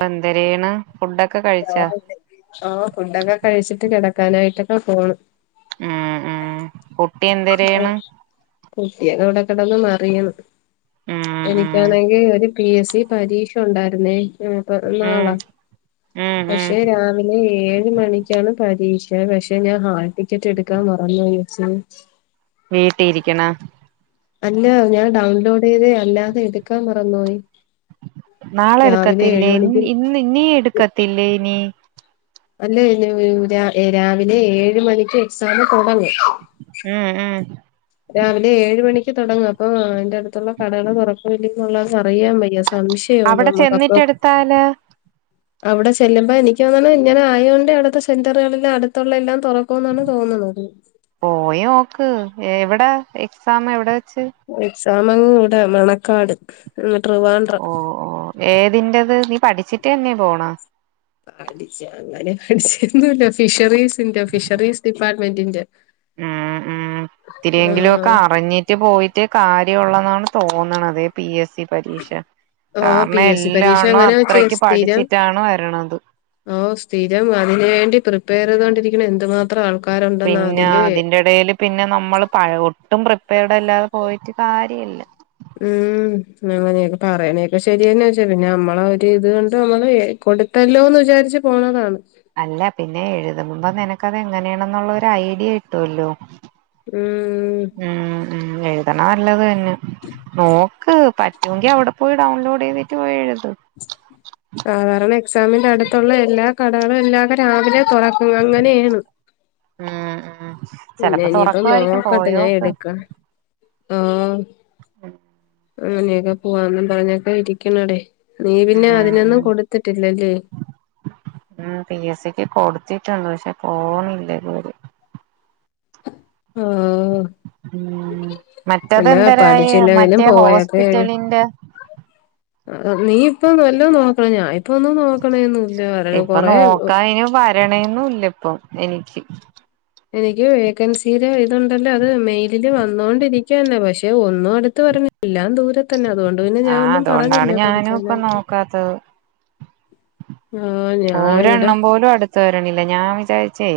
ബന്തരയാണ് ആ ആ ഫണ്ടൊക്കെ കഴിച്ചിട്ട് കിടക്ക കങ്ങനായിട്ടൊക്കെ പോണ് ഉം ഉം കുട്ടി എന്തരെയാണ് കുട്ടിളെ ഇവിടെ കെടൊന്നും മാറിയാന്നെ ഉം ഉം എനിക്കാണെങ്കി ഒരു പി എസ് സി പരീക്ഷ ഉണ്ടായിരുന്നേ ആപ്പ ഉം നാളാ ഉം ഉം പക്ഷെ രാവിലെ ഏഴ് മണിക്കാണ് പരി പരിക്ഷ പക്ഷെ ഞാൻ ഹാൽ ടിക്കറ്റ് എടുക്കാൻ മറന്ന പോച്ച വീട്ടി ഇരിക്കണ അല്ല ഞാൻ ഡൗൺലോഡ് ചെയ്ത് അല്ലാതെ എടുക്കാ മറന്നോയി നാളെ എടുക്കത്തില്ലേ മണിക്ക് ഇ ഇന്ന് നീ എടുക്കത്തില്ലേ ഇനി അല്ലേലു രാ രാവിലെ ഏഴ് മണിക്ക് എക്സാമ് ഉം ഉം രാവിലെ ഏഴ് മണിക്ക് തുടങ്ങും. അപ്പൊയെന്റെ അടുത്തൊള്ള കടകള് തുറക്കവോല്ലയോയെന്നുള്ളത് അറിയാവയ്യ അവടെ ചെന്നിട്ട് എടുത്താല് അവിടെ ചെല്ലുമ്പ എനിക്ക് തോന്ന്ണ് ഇങ്ങനെയായോണ്ട് അവടുത്തെ സെന്റുകളില് അടുത്തൊള്ളെല്ലാം തുറക്കുന്നാണ് തോന്നണത് എവിടെ എക്സാം എവിടെ? ച്ചെ സാമങ്ങടുടെ മണക്കാട് ഉം ഓ ഓ ഏതിന്റത്? നീ പഠിച്ചിട്ടന്നെ പോണെ? പഠിച്ച് അങ്ങനെ പഠിച്ചൊന്നുല്ല ഫിഷറീസിന്റെ ഫിഷറീസ് ഡിപ്പാർട്ട്മെന്റിന്റെ. ങ് ങ് ഇത്തിരിയെങ്കിലുവൊക്കെ ആഹ് അറിഞ്ഞിറ്റുപ്പോയിട്ടേ കാര്യ ള്ളെന്നാണ് തോന്നണതേ പി എസ് സി പരീക്ഷ ആഹ് പി കാരണം എസ് സി പരീക്ഷ എല്ലാണോം അങ്ങനെ വെച്ച അത്രക്ക് സ്ഥിരം പഠിച്ചിറ്റാണ് വരണത്. ഓഹ് സ്ഥിരം അതിന് വേണ്ടി പ്രിപ്പയറ് ചെയ്തൊണ്ടിരിക്കുന്ന എന്ത് മാത്രം ആൾക്ക പിന്നെ അതിന്റെടേല് പിന്നെ നമ്മള് പഴ ഒട്ടും പ്രിപ്പേർഡല്ലാതെപ്പോയി. രു കാര്യല്ല ഉം അങ്ങനെയൊ പറയണൊക്കെ ശരിതന്നെച്ചാ പിന്നെ നമ്മളൊരിത് കൊണ്ട് നമ്മള് കൊടുത്തല്ലോന്ന് വിചാരിച്ച് പോണതാണ്. അല്ല പിന്നെ എഴുതുമ്പ നിന ക്കതെങ്ങനെയാണെന്നൊള്ള ഒരഡിയ കിട്ടുവല്ലോ. ഉം ഉം ഉം ഏ യെന്ന നല്ലത് ന്നെ നോക്ക് പറ്റുങ്കിൽ അവടെപ്പോയി ഡൗൺലോഡ് ചെയ്തിറ്റ് പോയെഴുത്. സാധാരണ എക്സാമിന്റെടുത്തൊള്ളയെല്ലാ കടകളെല്ലാട രാവിലെ തെടക്കും അങ്ങനെയാണ്. ഉം ഉം ചെലപ്പോ പിന്നെയിനിയിപ്പ തുറക്കുവായിരിക്കും നോക്കട്ട് പോയോക്ക് ഞാനെടുക്ക. ആഹ് അങ്ങനെയെക്കെ പോയെന്ന് പറഞ്ഞെക്കെയിരിക്കണടേ നീ പിന്നെ ഉം അതിനൊന്നും ഉം കൊടുത്തിട്ടില്ലല്ലേ? ത്തിടൊണ്ട് പക്ഷേ പോന്നില്ലിതുവരെ. ആഹ് മറ്റത് അല്ല എന്തരായി പഠിച്ചില്ലെങ്കിലും മറ്റേ പോയൊക്കെ ഹോസ്പിറ്റലിന്റെ? നീ ഇപ്പൊ വല്ലതും [unintelligible] ഇപ്പൊന്നും നോക്കണെന്നുല്ല വര ഇപ്പൊ കൊറെ നോക്കാന് വരണേന്നും ഇപ്പം എനിക്ക് എനിക്ക് വേക്കൻസിൽ ഇതുണ്ടല്ലോ അത് മെയ് തില് വന്നോണ്ടിരി ക്ക്യന്നെ പക്ഷേ ഒ ന്നും അടുത്ത് വരുന്നില്ല, ദൂരെത്തന്നെ അതുകൊണ്ട് പിന്നെ ഞാൻ ആഹ് ഒന്നും അതുകൊണ്ടാണ് പറഞ്ഞില്ല ഞാനും ഇപ്പൊ കൊടുക്കാനായിട്ട്. ആഹ് ഞാൻ ഇവിടെ ഓരെണ്ണം പോലും അടുത്ത് വരണി ല്ല ഞാൻ വിചാരിച്ചേ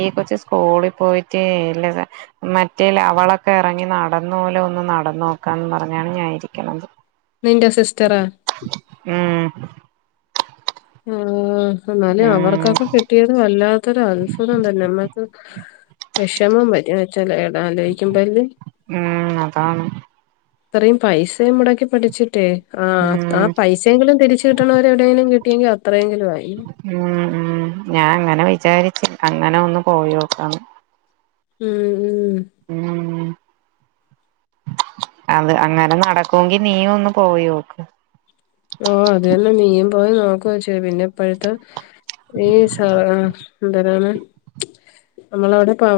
ഈ കൊച്ചു സ്കൂളി പോയിട്ടേ ഇല്ല മറ്റേല് അവളൊക്കെ എറങ്ങി നടന്ന പോലെ ഒന്ന് നടന്നോക്കാന്നും പറഞ്ഞാണ് ഞാൻ ഇരിക്കണത്. നിന്റെ സിസ്റ്ററാ ഉം ആ എന്നാലും ഉം അവർക്കൊക്കെ കിട്ടിയത് വല്ലാത്തൊരു അൽഫുതം തന്നെ നമ്മക്ക് വിഷമം വരും [unintelligible] ആലോചിക്കുമ്പോ അല്ലേ ഉം അതാണ് ഇത്രയും പൈസയും മുടക്കി പഠിച്ചിട്ടേ ആ ഉം ആ പൈസെങ്കിലും തിരിച്ചു കിട്ടണ വരെ എവിടെയങ്കിലും കി ട്ടിയെങ്കിൽ അത്രയെങ്കിലും ഉം ഉം ഞാൻ അങ്ങനെ വിചാരി അങ്ങനെ ഒന്ന് പോയി നോക്കാന്ന് ഉം ഉം അത് അങ്ങനെ നടക്കുമെങ്കി നീയൊന്ന് പോയി നോക്ക് ഓ അത് തന്നേ നീയും പോയി നോക്ക് കൊച്ചേ പിന്നെ ഇപ്പോഴത്തെ ഈ സാ എന്തരാണ് നമ്മളവിടെ ഇപ്പോ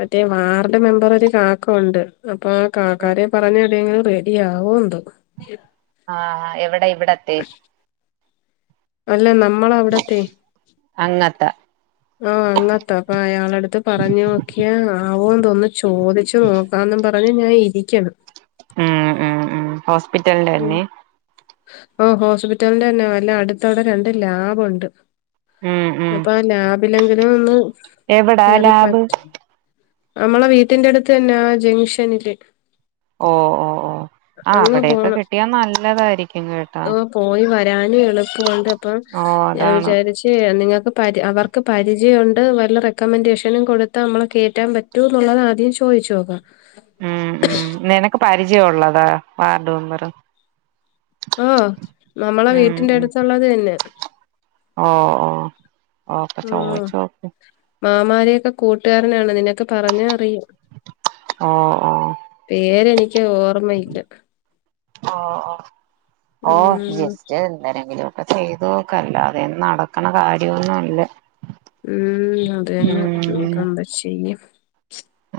മറ്റേ വാർഡ് മെമ്പറൊരു കാക്ക ഉണ്ട് അപ്പോ ആ കാക്കാരെ പറഞ്ഞ [unintelligible] പേടിയാവോ എന്തോ ആ എവിടെ ഇവ് [unintelligible] അല്ല ന നമ്മളവിടത്തെ അങ്ങത്തെ ആഹ് അങ്ങത്ത അപ്പ അയാളടുത്ത് പറഞ്ഞ നോക്കിയ ആഹ് ആവൊന്ന് തോന്നുന്നില്ല ചോദിച്ചു നോക്കാന്നും പറഞ്ഞ് ഞായിരിക്കണം ഉം ഉം ഉം ഹോസ്പിറ്റലിന്റെ ഉം ന്നെ ഓഹ് ഹോസ്പിറ്റലിന്റെന്നെ വല്ല അടുത്തവിടെ രണ്ട് ലാബൊണ്ട് ഉം ഉം അപ്പ ആഹ് ലാബ് പ്പില്ലെങ്കില് ഒന്ന് എവിടാ ലാബ് അമ്മളെ വീട്ടിന്റെ അടുത്ത് തന്നെ ആ ജംങ്ഷനില് ഓ ഓ ഓ ആഹ് അവിടെ ക്കെ പോണം കിട്ട് ട്ടിയ നല്ലതായിരിക്കും കേട്ടാ ആഹ് പോയി വരാനും എളുപ്പോവുണ്ട് അപ്പം ഓ ഞാൻ അതാണ് വിചാരിച്ച് നിങ്ങക്ക് പാരി അവർക്ക് പരിചയൊണ്ട് വല്ല റെക്കമെൻഡേഷനും കൊടുത്ത് അമ്മളെ കേറ്റാൻ പറ്റൂന്നുള്ളത ആദ്യം ചോയ്ച്ചോക്കാം പരിചയ ഒള്ളത് വാർഡ് മെമ്പറ് ഓഹ് നമ്മളെ വീട്ടിന്റെ അടുത്തൊള്ളത് തന്നെ ഓഹ് ഓഹ് ഓഹ് പ്പ ആഹ് ചോയിച്ചോക്ക് മാമാരെയൊക്കെ കൂട്ടാരനാണ് നിനക്ക് പറഞ്ഞ അറിയും ഓ ഓ പേരെനിക്ക് ഓർമ്മയില്ല ഓ ഓ ഉം അപ്പ ചെയ്ത്ഓക്കല്ലാതെ നടക്ക്ണ കാര്യൊന്നല്ല ഉം അത് തന്നെ ഇഞ്ക്കെന്ത ചെയ്യും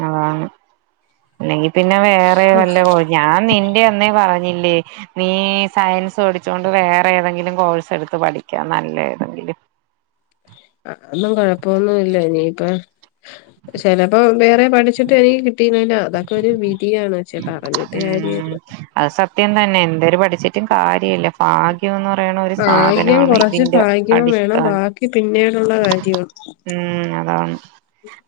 അതാണ് പിന്നെ വേറെ ഓഹ് വല്ലോ [unintelligible] ഞാൻ നിന്റെ അന്നേ പറഞ്ഞ് ന്നില്ലേ നീ സയൻസ് പഠിച്ചോണ്ട് വേറെ ഏതെങ്കിലും കോഴ്സ് എടുത്ത് പഠിക്കാം നല്ല ഏതെങ്കിലും അഹ് ഒന്നും കൊഴപ്പൊന്നുല്ല ഇനിയിപ്പ ചെലപ്പം വേറെ പഠിച്ചിട്ട് എതെന്തിലും കിട്ട് പറഞ്ഞിട്ട് കാര്യല്ല ഉം അത് സത്യം തന്നെ എന്തരു പഠിച്ചിട്ടും കാര്യ ഇല്ല ഭാഗ്യംന്ന് പ ഭാഗ്യം റേണൊരുസാധനവാണ് കുറച്ച് ഇതിന്റെ ഭാഗ്യവും വേണം അടിസ്ഥാനം ബാക്കി പിന്നീടുള്ള കാര്യമാണ് ഉം അതാണ്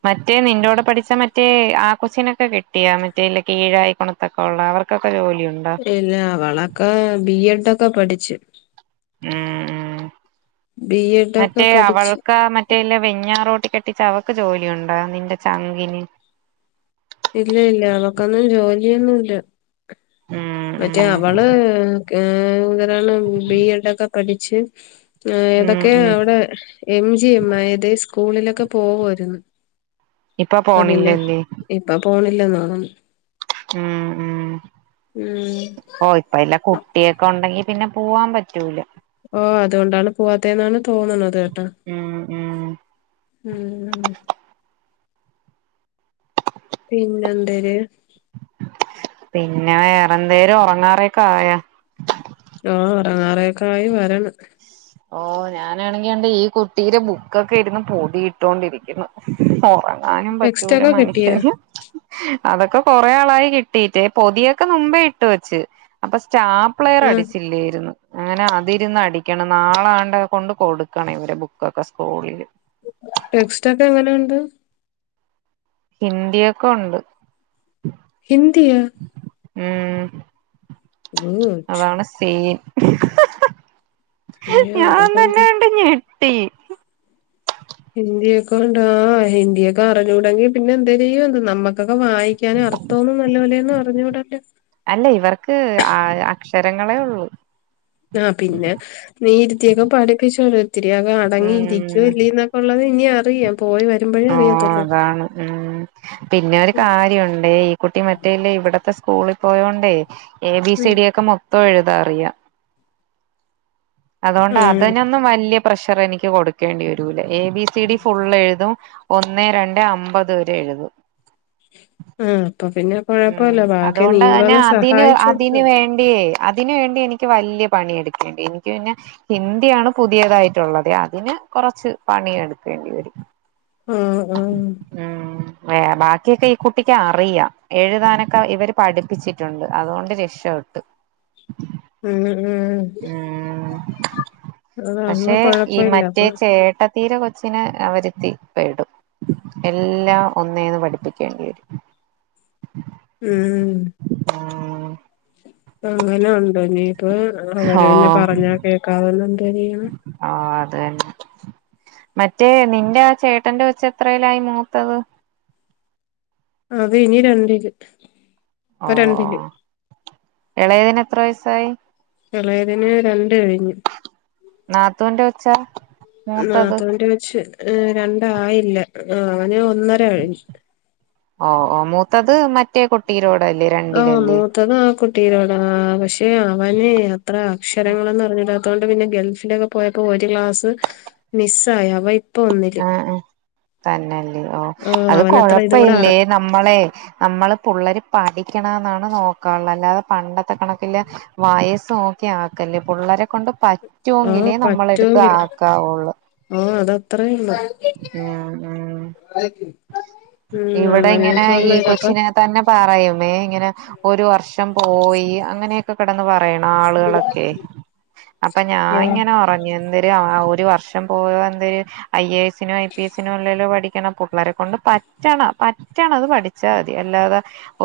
മറ്റേ നി പഠിച്ച മറ്റേ ആ കൊച്ചിനക്കി ട്ടി ആ മറ്റേല്ല കീഴായി കൊളത്തൊക്കെ ഉള്ള അവർക്ക ല്ല അവളൊക്ക ബി എഡും ക്ക പഠിച്ച് ഉം ഉം ബി എഡ് ഒക്കെ മറ്റേ പഠിച്ചു അവൾക്കാ മറ്റേല്ല വെഞ്ഞാറോ ട്ടി കെട്ടിച്ച അവക്ക് ജോലിയുണ്ടാ നിന്റെ ചങ്കിന് ഇല്ല ഇല്ല അവക്കൊന്നും ജോലിയൊന്നുല്ല ഉം മറ്റേ ഉം അവള് ഏ അണ്ബി എഡ് ഒക്കെ പഠി ച്ച് ആ ഉം ഏതൊക്കെ ഉം അവിടെ എം ജി എം തെയ്സ് സ്കൂളിലൊക്കെ പോവു ആയിരുന്നു ഇപ്പൊ പോണില്ലല്ലേ പോണില്ലെന്നാണ് ഉം ഉം ഓ ഇപ്പോഎല്ല കുട്ടിയൊക്കെ ഉണ്ടെങ്കി പിന്നെ പോവാൻ പറ്റൂല ഓ അതുകൊണ്ടാണ് പോവാത്ത എന്നാണ് തോന്നു തത് കട്ടൊ ഉം ഉം ഉം പിന്നെന്താര് പിന്നെ വേറെന്തേലും ഉറങ്ങാറക്കെ ആയാ ആ ഒറങ്ങാറൊക്കെ ആയി വരണ് ഓ ഞാനാണെങ്കിണ്ട് ഈ കുട്ടി ടെ ബുക്കൊക്കെ ഇരുന്ന് പൊതിയിട്ടോണ്ടിരിക്കുന്നു ഓറ- ടെക്സ്റ്റ് ഒറങ്ങാനുപറ്റൂല ഒക്കെ കിട്ടിയാ മനുഷ്യന് അതൊക്കെ കൊറെ ആളായി കിട്ടീട്പൊതിയൊക്കെ മുമ്പേ ഇട്ടു വെച്ച് അപ്പൊ സ്റ്റാപ്ലെയർ ആ അടിച്ചില്ലോയിരുന്നു അങ്ങനെ അതിരുന്ന് അടിക്കണം നാളാണ്ട്കൊണ്ട് കൊടുക്കണം ഇവരെ ബുക്കൊക്കെ സ്കൂളില് ടെക്സ്റ്റ ഒക്കെ എങ്ങനെ ഉണ്ട് ഹിന്ദിയൊക്കെ ഉണ്ട് ഹിന്ദിയാ ഉം ഗുഡ് അതാണ് സീൻ [inaudible] അയ്യോ അതൊക്കെ എന്ത് ഞാൻതന്നെഞട്ടി [unintelligible] ഹിന്ദിയൊ കോണ്ടാ ഹിന്ദിയൊക്കെ അറിഞ്ഞുടങ്കി പിന്നെ എന്താ ചെയ്യും എ നമ്മക്ക അക്കെ വായിക്കാനും അർത്ഥോന്നും നല്ല പോലെയന്ന് അറിഞ്ഞ ഇടല്ല ആ അക്ഷരങ്ങളേ ഉള്ളു ആ പിന്നെ നിയിരുത്തിയൊക്കെ പഠിപ്പിച്ചോ ഒത്തിരിയാകെ അടങ്ങി ഇരിക്കുവ ഉം ഇല്ല എന്നൊക്കെ ഉള്ളത് ഇനി അറിയാം പോയി വരുമ്പോഴേ ആഹ് അറിയത്തുള്ളൂ അതാണ് ഉം പിന്നെ ഒരു ഉം കാര്യംഉണ്ട്ഈ കുട്ടി മറ്റേല്ല ഇവിടത്തെ സ്കൂളിൽ പോയോണ്ട് എ ബി സി ഉം ഡിയെഒക്കെ മൊ ഇപ്പോ ഏഴുതാൻഅറിയാം അതുകൊണ്ട് ആ അതിനൊന്നും വലിയ പ്രഷർ എനിക്ക് കൊടുക്കേണ്ടി വര A B C D full എഴുതും ഒന്നെ രണ്ട് അമ്പത് വരെ എഴുതും ആഹ് ഉം അതുകൊണ്ട് തന്നെ അതിന് സഹായിച്ചു കൊടുത്തോ അതിന് വേണ്ടിയേ അതിന് വേണ്ടി എനിക്ക് വല്യ പണിയെടുക്കേണ്ടി എനിക്ക് പിന്നെ ഹിന്ദി ആണ് പുതിയതായിട്ടുള്ളത് അതിന് കൊറച്ച് പണിയെടുക്കേണ്ടി വരും ആഹ് ആഹ് ഏഹ് ബാക്കിയൊക്കെ ഈ കുട്ടിക്ക് അറിയാം എഴുതാനൊക്കെ ഇവര് പഠിപ്പിച്ചിട്ടുണ്ട് അതുകൊണ്ട് രക്ഷ വെട്ട്. ഉം ഉം അത് പക്ഷേ അങ്ങ് ഈ കൊഴപ്പല്ല മറ്റേ അപ്പൊ ചേട്ട തീരെ കൊച്ചിനെ അവരെത്തി പപെടും എല്ലാം ഒന്നേന്ന് പഠിപ്പിക്കേണ്ടി വരും. ഉം ഉം [unintelligible] [unintelligible] അവര് ഓ പിന്നെ പറഞ്ഞാ [unintelligible] എന്ത്‌ ചെയ്യാനാ? ങ്ങേ മറ്റേ നിന്റെ ആ ചേട്ടന്റെ കൊച്ച് എത്രയിലായി മൂത്തത്? അത് ഇനി രണ്ടില്. ഇപ്പ ഓ ഓ രണ്ടില്. ഇളയതിന് എത്ര വയസ്സായി? എളയതിന് രണ്ട് കഴിഞ്ഞു. നാത്തൂന്റെ കൊച്ചാ മൂത്തത് നാത്തൂന്റെ കൊച്ച് രണ്ടായി ല്ല അവന് ഒന്നര കഴി ഓ ഓ മൂത്തത് മ ആഹ് മൂത്തത് ആ കുട്ടിയുടെ കൂടാണ് പക്ഷേ അവന് അത്ര അക്ഷരങ്ങളൊന്നും അറിഞ്ഞൂടാ ത്തോണ്ട് പിന്നെ ഗൾഫിലൊക്കെ പോയപ്പോ ഒരു ക്ലാസ് മിസ്സ് ആയി അവ ആ തന്നെയല്ലേ ഓ ആഹ് അത് അവനത്ര കൊഴപ്പ ഇതും കൂടെ ഇല്ലേ അറി നമ്മളെ നമ്മള് പുള്ളര് പഠിക്കണം എന്നാണ് നോക്കാഒള്ള അല്ലാതെ പണ്ടത്തെ കണക്കില് വയസ്സ് നോക്കിയ ആവത്തില്ല പിള്ളേരെ കൊണ്ട് ആഹ് പറ്റുവെങ്കിലേ നമ്മളെടുത്ത് പറ്റുമെങ്കില് ആക്കാവുള്ളു ആ അതത്രേ ഒള്ള് ഉം ഉം ഉം ഇവിടെ ഇങ്ങനെ അങ്ങനെയൊക്കെ ഈ ഉള്ളത് അപ്പൊ കൊച്ചിനെ തന്നെ പറയും ഇങ്ങനെ ഒരു വർഷം പോയി അങ്ങനെയൊക്കെ കിടന്ന് പറ പറേണ് ആള്കളൊക്കെ അപ്പ ഞാൻ ആഹ് ഇങ്ങനെ പറഞ്ഞു എന്തര് ഒരു വർഷം പോയോ എന്തേ അയ്യേയെസ് സിനോ ഐ പി എസിനോ അല്ലല്ലോ പഠിക്കണം പിള്ളേരെ കൊണ്ട് പറ്റണം പറ്റണം അത് പഠിച്ചാ മതി അല്ലാതെ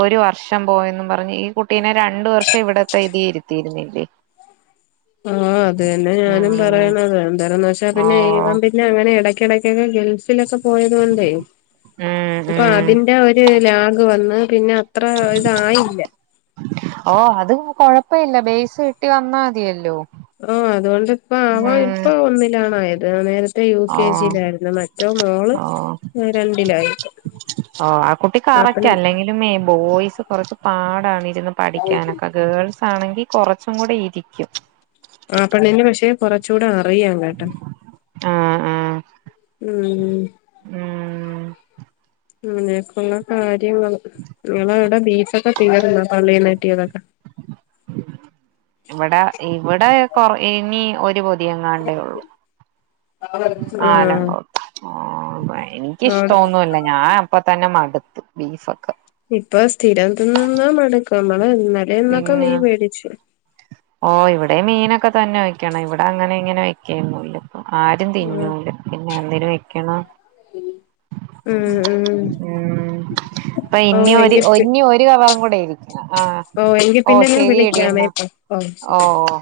ഒരു വർഷം പോയെന്നും പറഞ്ഞ് ഈ കുട്ടീനെ രണ്ടു വർഷം ഇവിടത്തെയിതീയിരുത്തിയിരുന്നില്ലേ ആ അത് തന്നെ ഞാനും പറയണത് എന്തരം ന ഓ [unintelligible] പിന്നെ [unintelligible] അങ്ങനെ ഇടയ്ക്കിടക്കൊക്കെ ഗൾഫിലൊക്കെ പോയത് കൊണ്ടേ ഉം അപ്പൊ ഉം അതിന്റെ ഒരു ലാഗ് വന്ന് പിന്നെ അത്ര ഇതായില്ല. ഓ അത് കൊഴപ്പല്ല ബേസ് കിട്ടി വന്നാ തിയല്ലോ ഓ അതൊണ്ട് ആഹ് അവൻ ഇപ്പൊ ഒന്നിലാണയത് നേരത്തെ യു ഓ കെ ജി ലായിരുന്നു മറ്റെ മോള് ഓ രണ്ടിലായിരുന്നു ഓ ആ കുട്ടി അപ്പ കറക്റ്റ് അല്ലെങ്കിലും ബോയ്സ് കുറച്ച് പാടാണ് പഠിക്കാനൊക്കെ ഗേൾസ് ആണെങ്കിൽ കുറച്ചും കൂടെ ഇരിക്കും. ആഹ് പെണ്ണിന്റെ വിഷയം കുറച്ചൂട [unintelligible] ആഹ് ആഹ് ഉം ഉം [unintelligible] കാരി ങ്ങൾ നിങ്ങള വിടെ ബീ [unintelligible] തീർന്നോ പള്ളീന്ന് കിട്ടിയതൊക്കെ ഇവിടെ ഇവിടെ കൊറ ഇനി ഒരു പൊതി തിയ്യങ്ങാണ്ടേ ഉള്ളൂ ആഹ് ആലങ്കോട്ട ആഹ് ബൈ ആടെ എനിക്കിഷ്ടൊന്നുല്ല ഞാൻ അപ്പ തന്നെ മടു ബീഫോകെ ഇപ്പൊ സ്ഥിര ത്തിന്നന്നാ മടക്കും അതല്ല തലേന്നൊക്കെ മീൻ മേടിച്ചു ഓ ഇവിടെ മീനൊക്കെ തന്നെ വയ്ക്ണെ ഇവിടെ അങ്ങനെ ഇങ്ങനെ വെകെന്നൂല്ല. ആരും ആഹ് തിന്നൂല പിന്നെ എന്തിന് വെക്കണം ഉം ഉം ഉം അപ്പൊ ഓ ഇനി ഒരു എങ്കി ഇനി ഒരു കവറും കൂ ഏ ഓ എങ്കിൽ പിന്നെന്നേലും വിളിക്കാമേ ഓ ഓ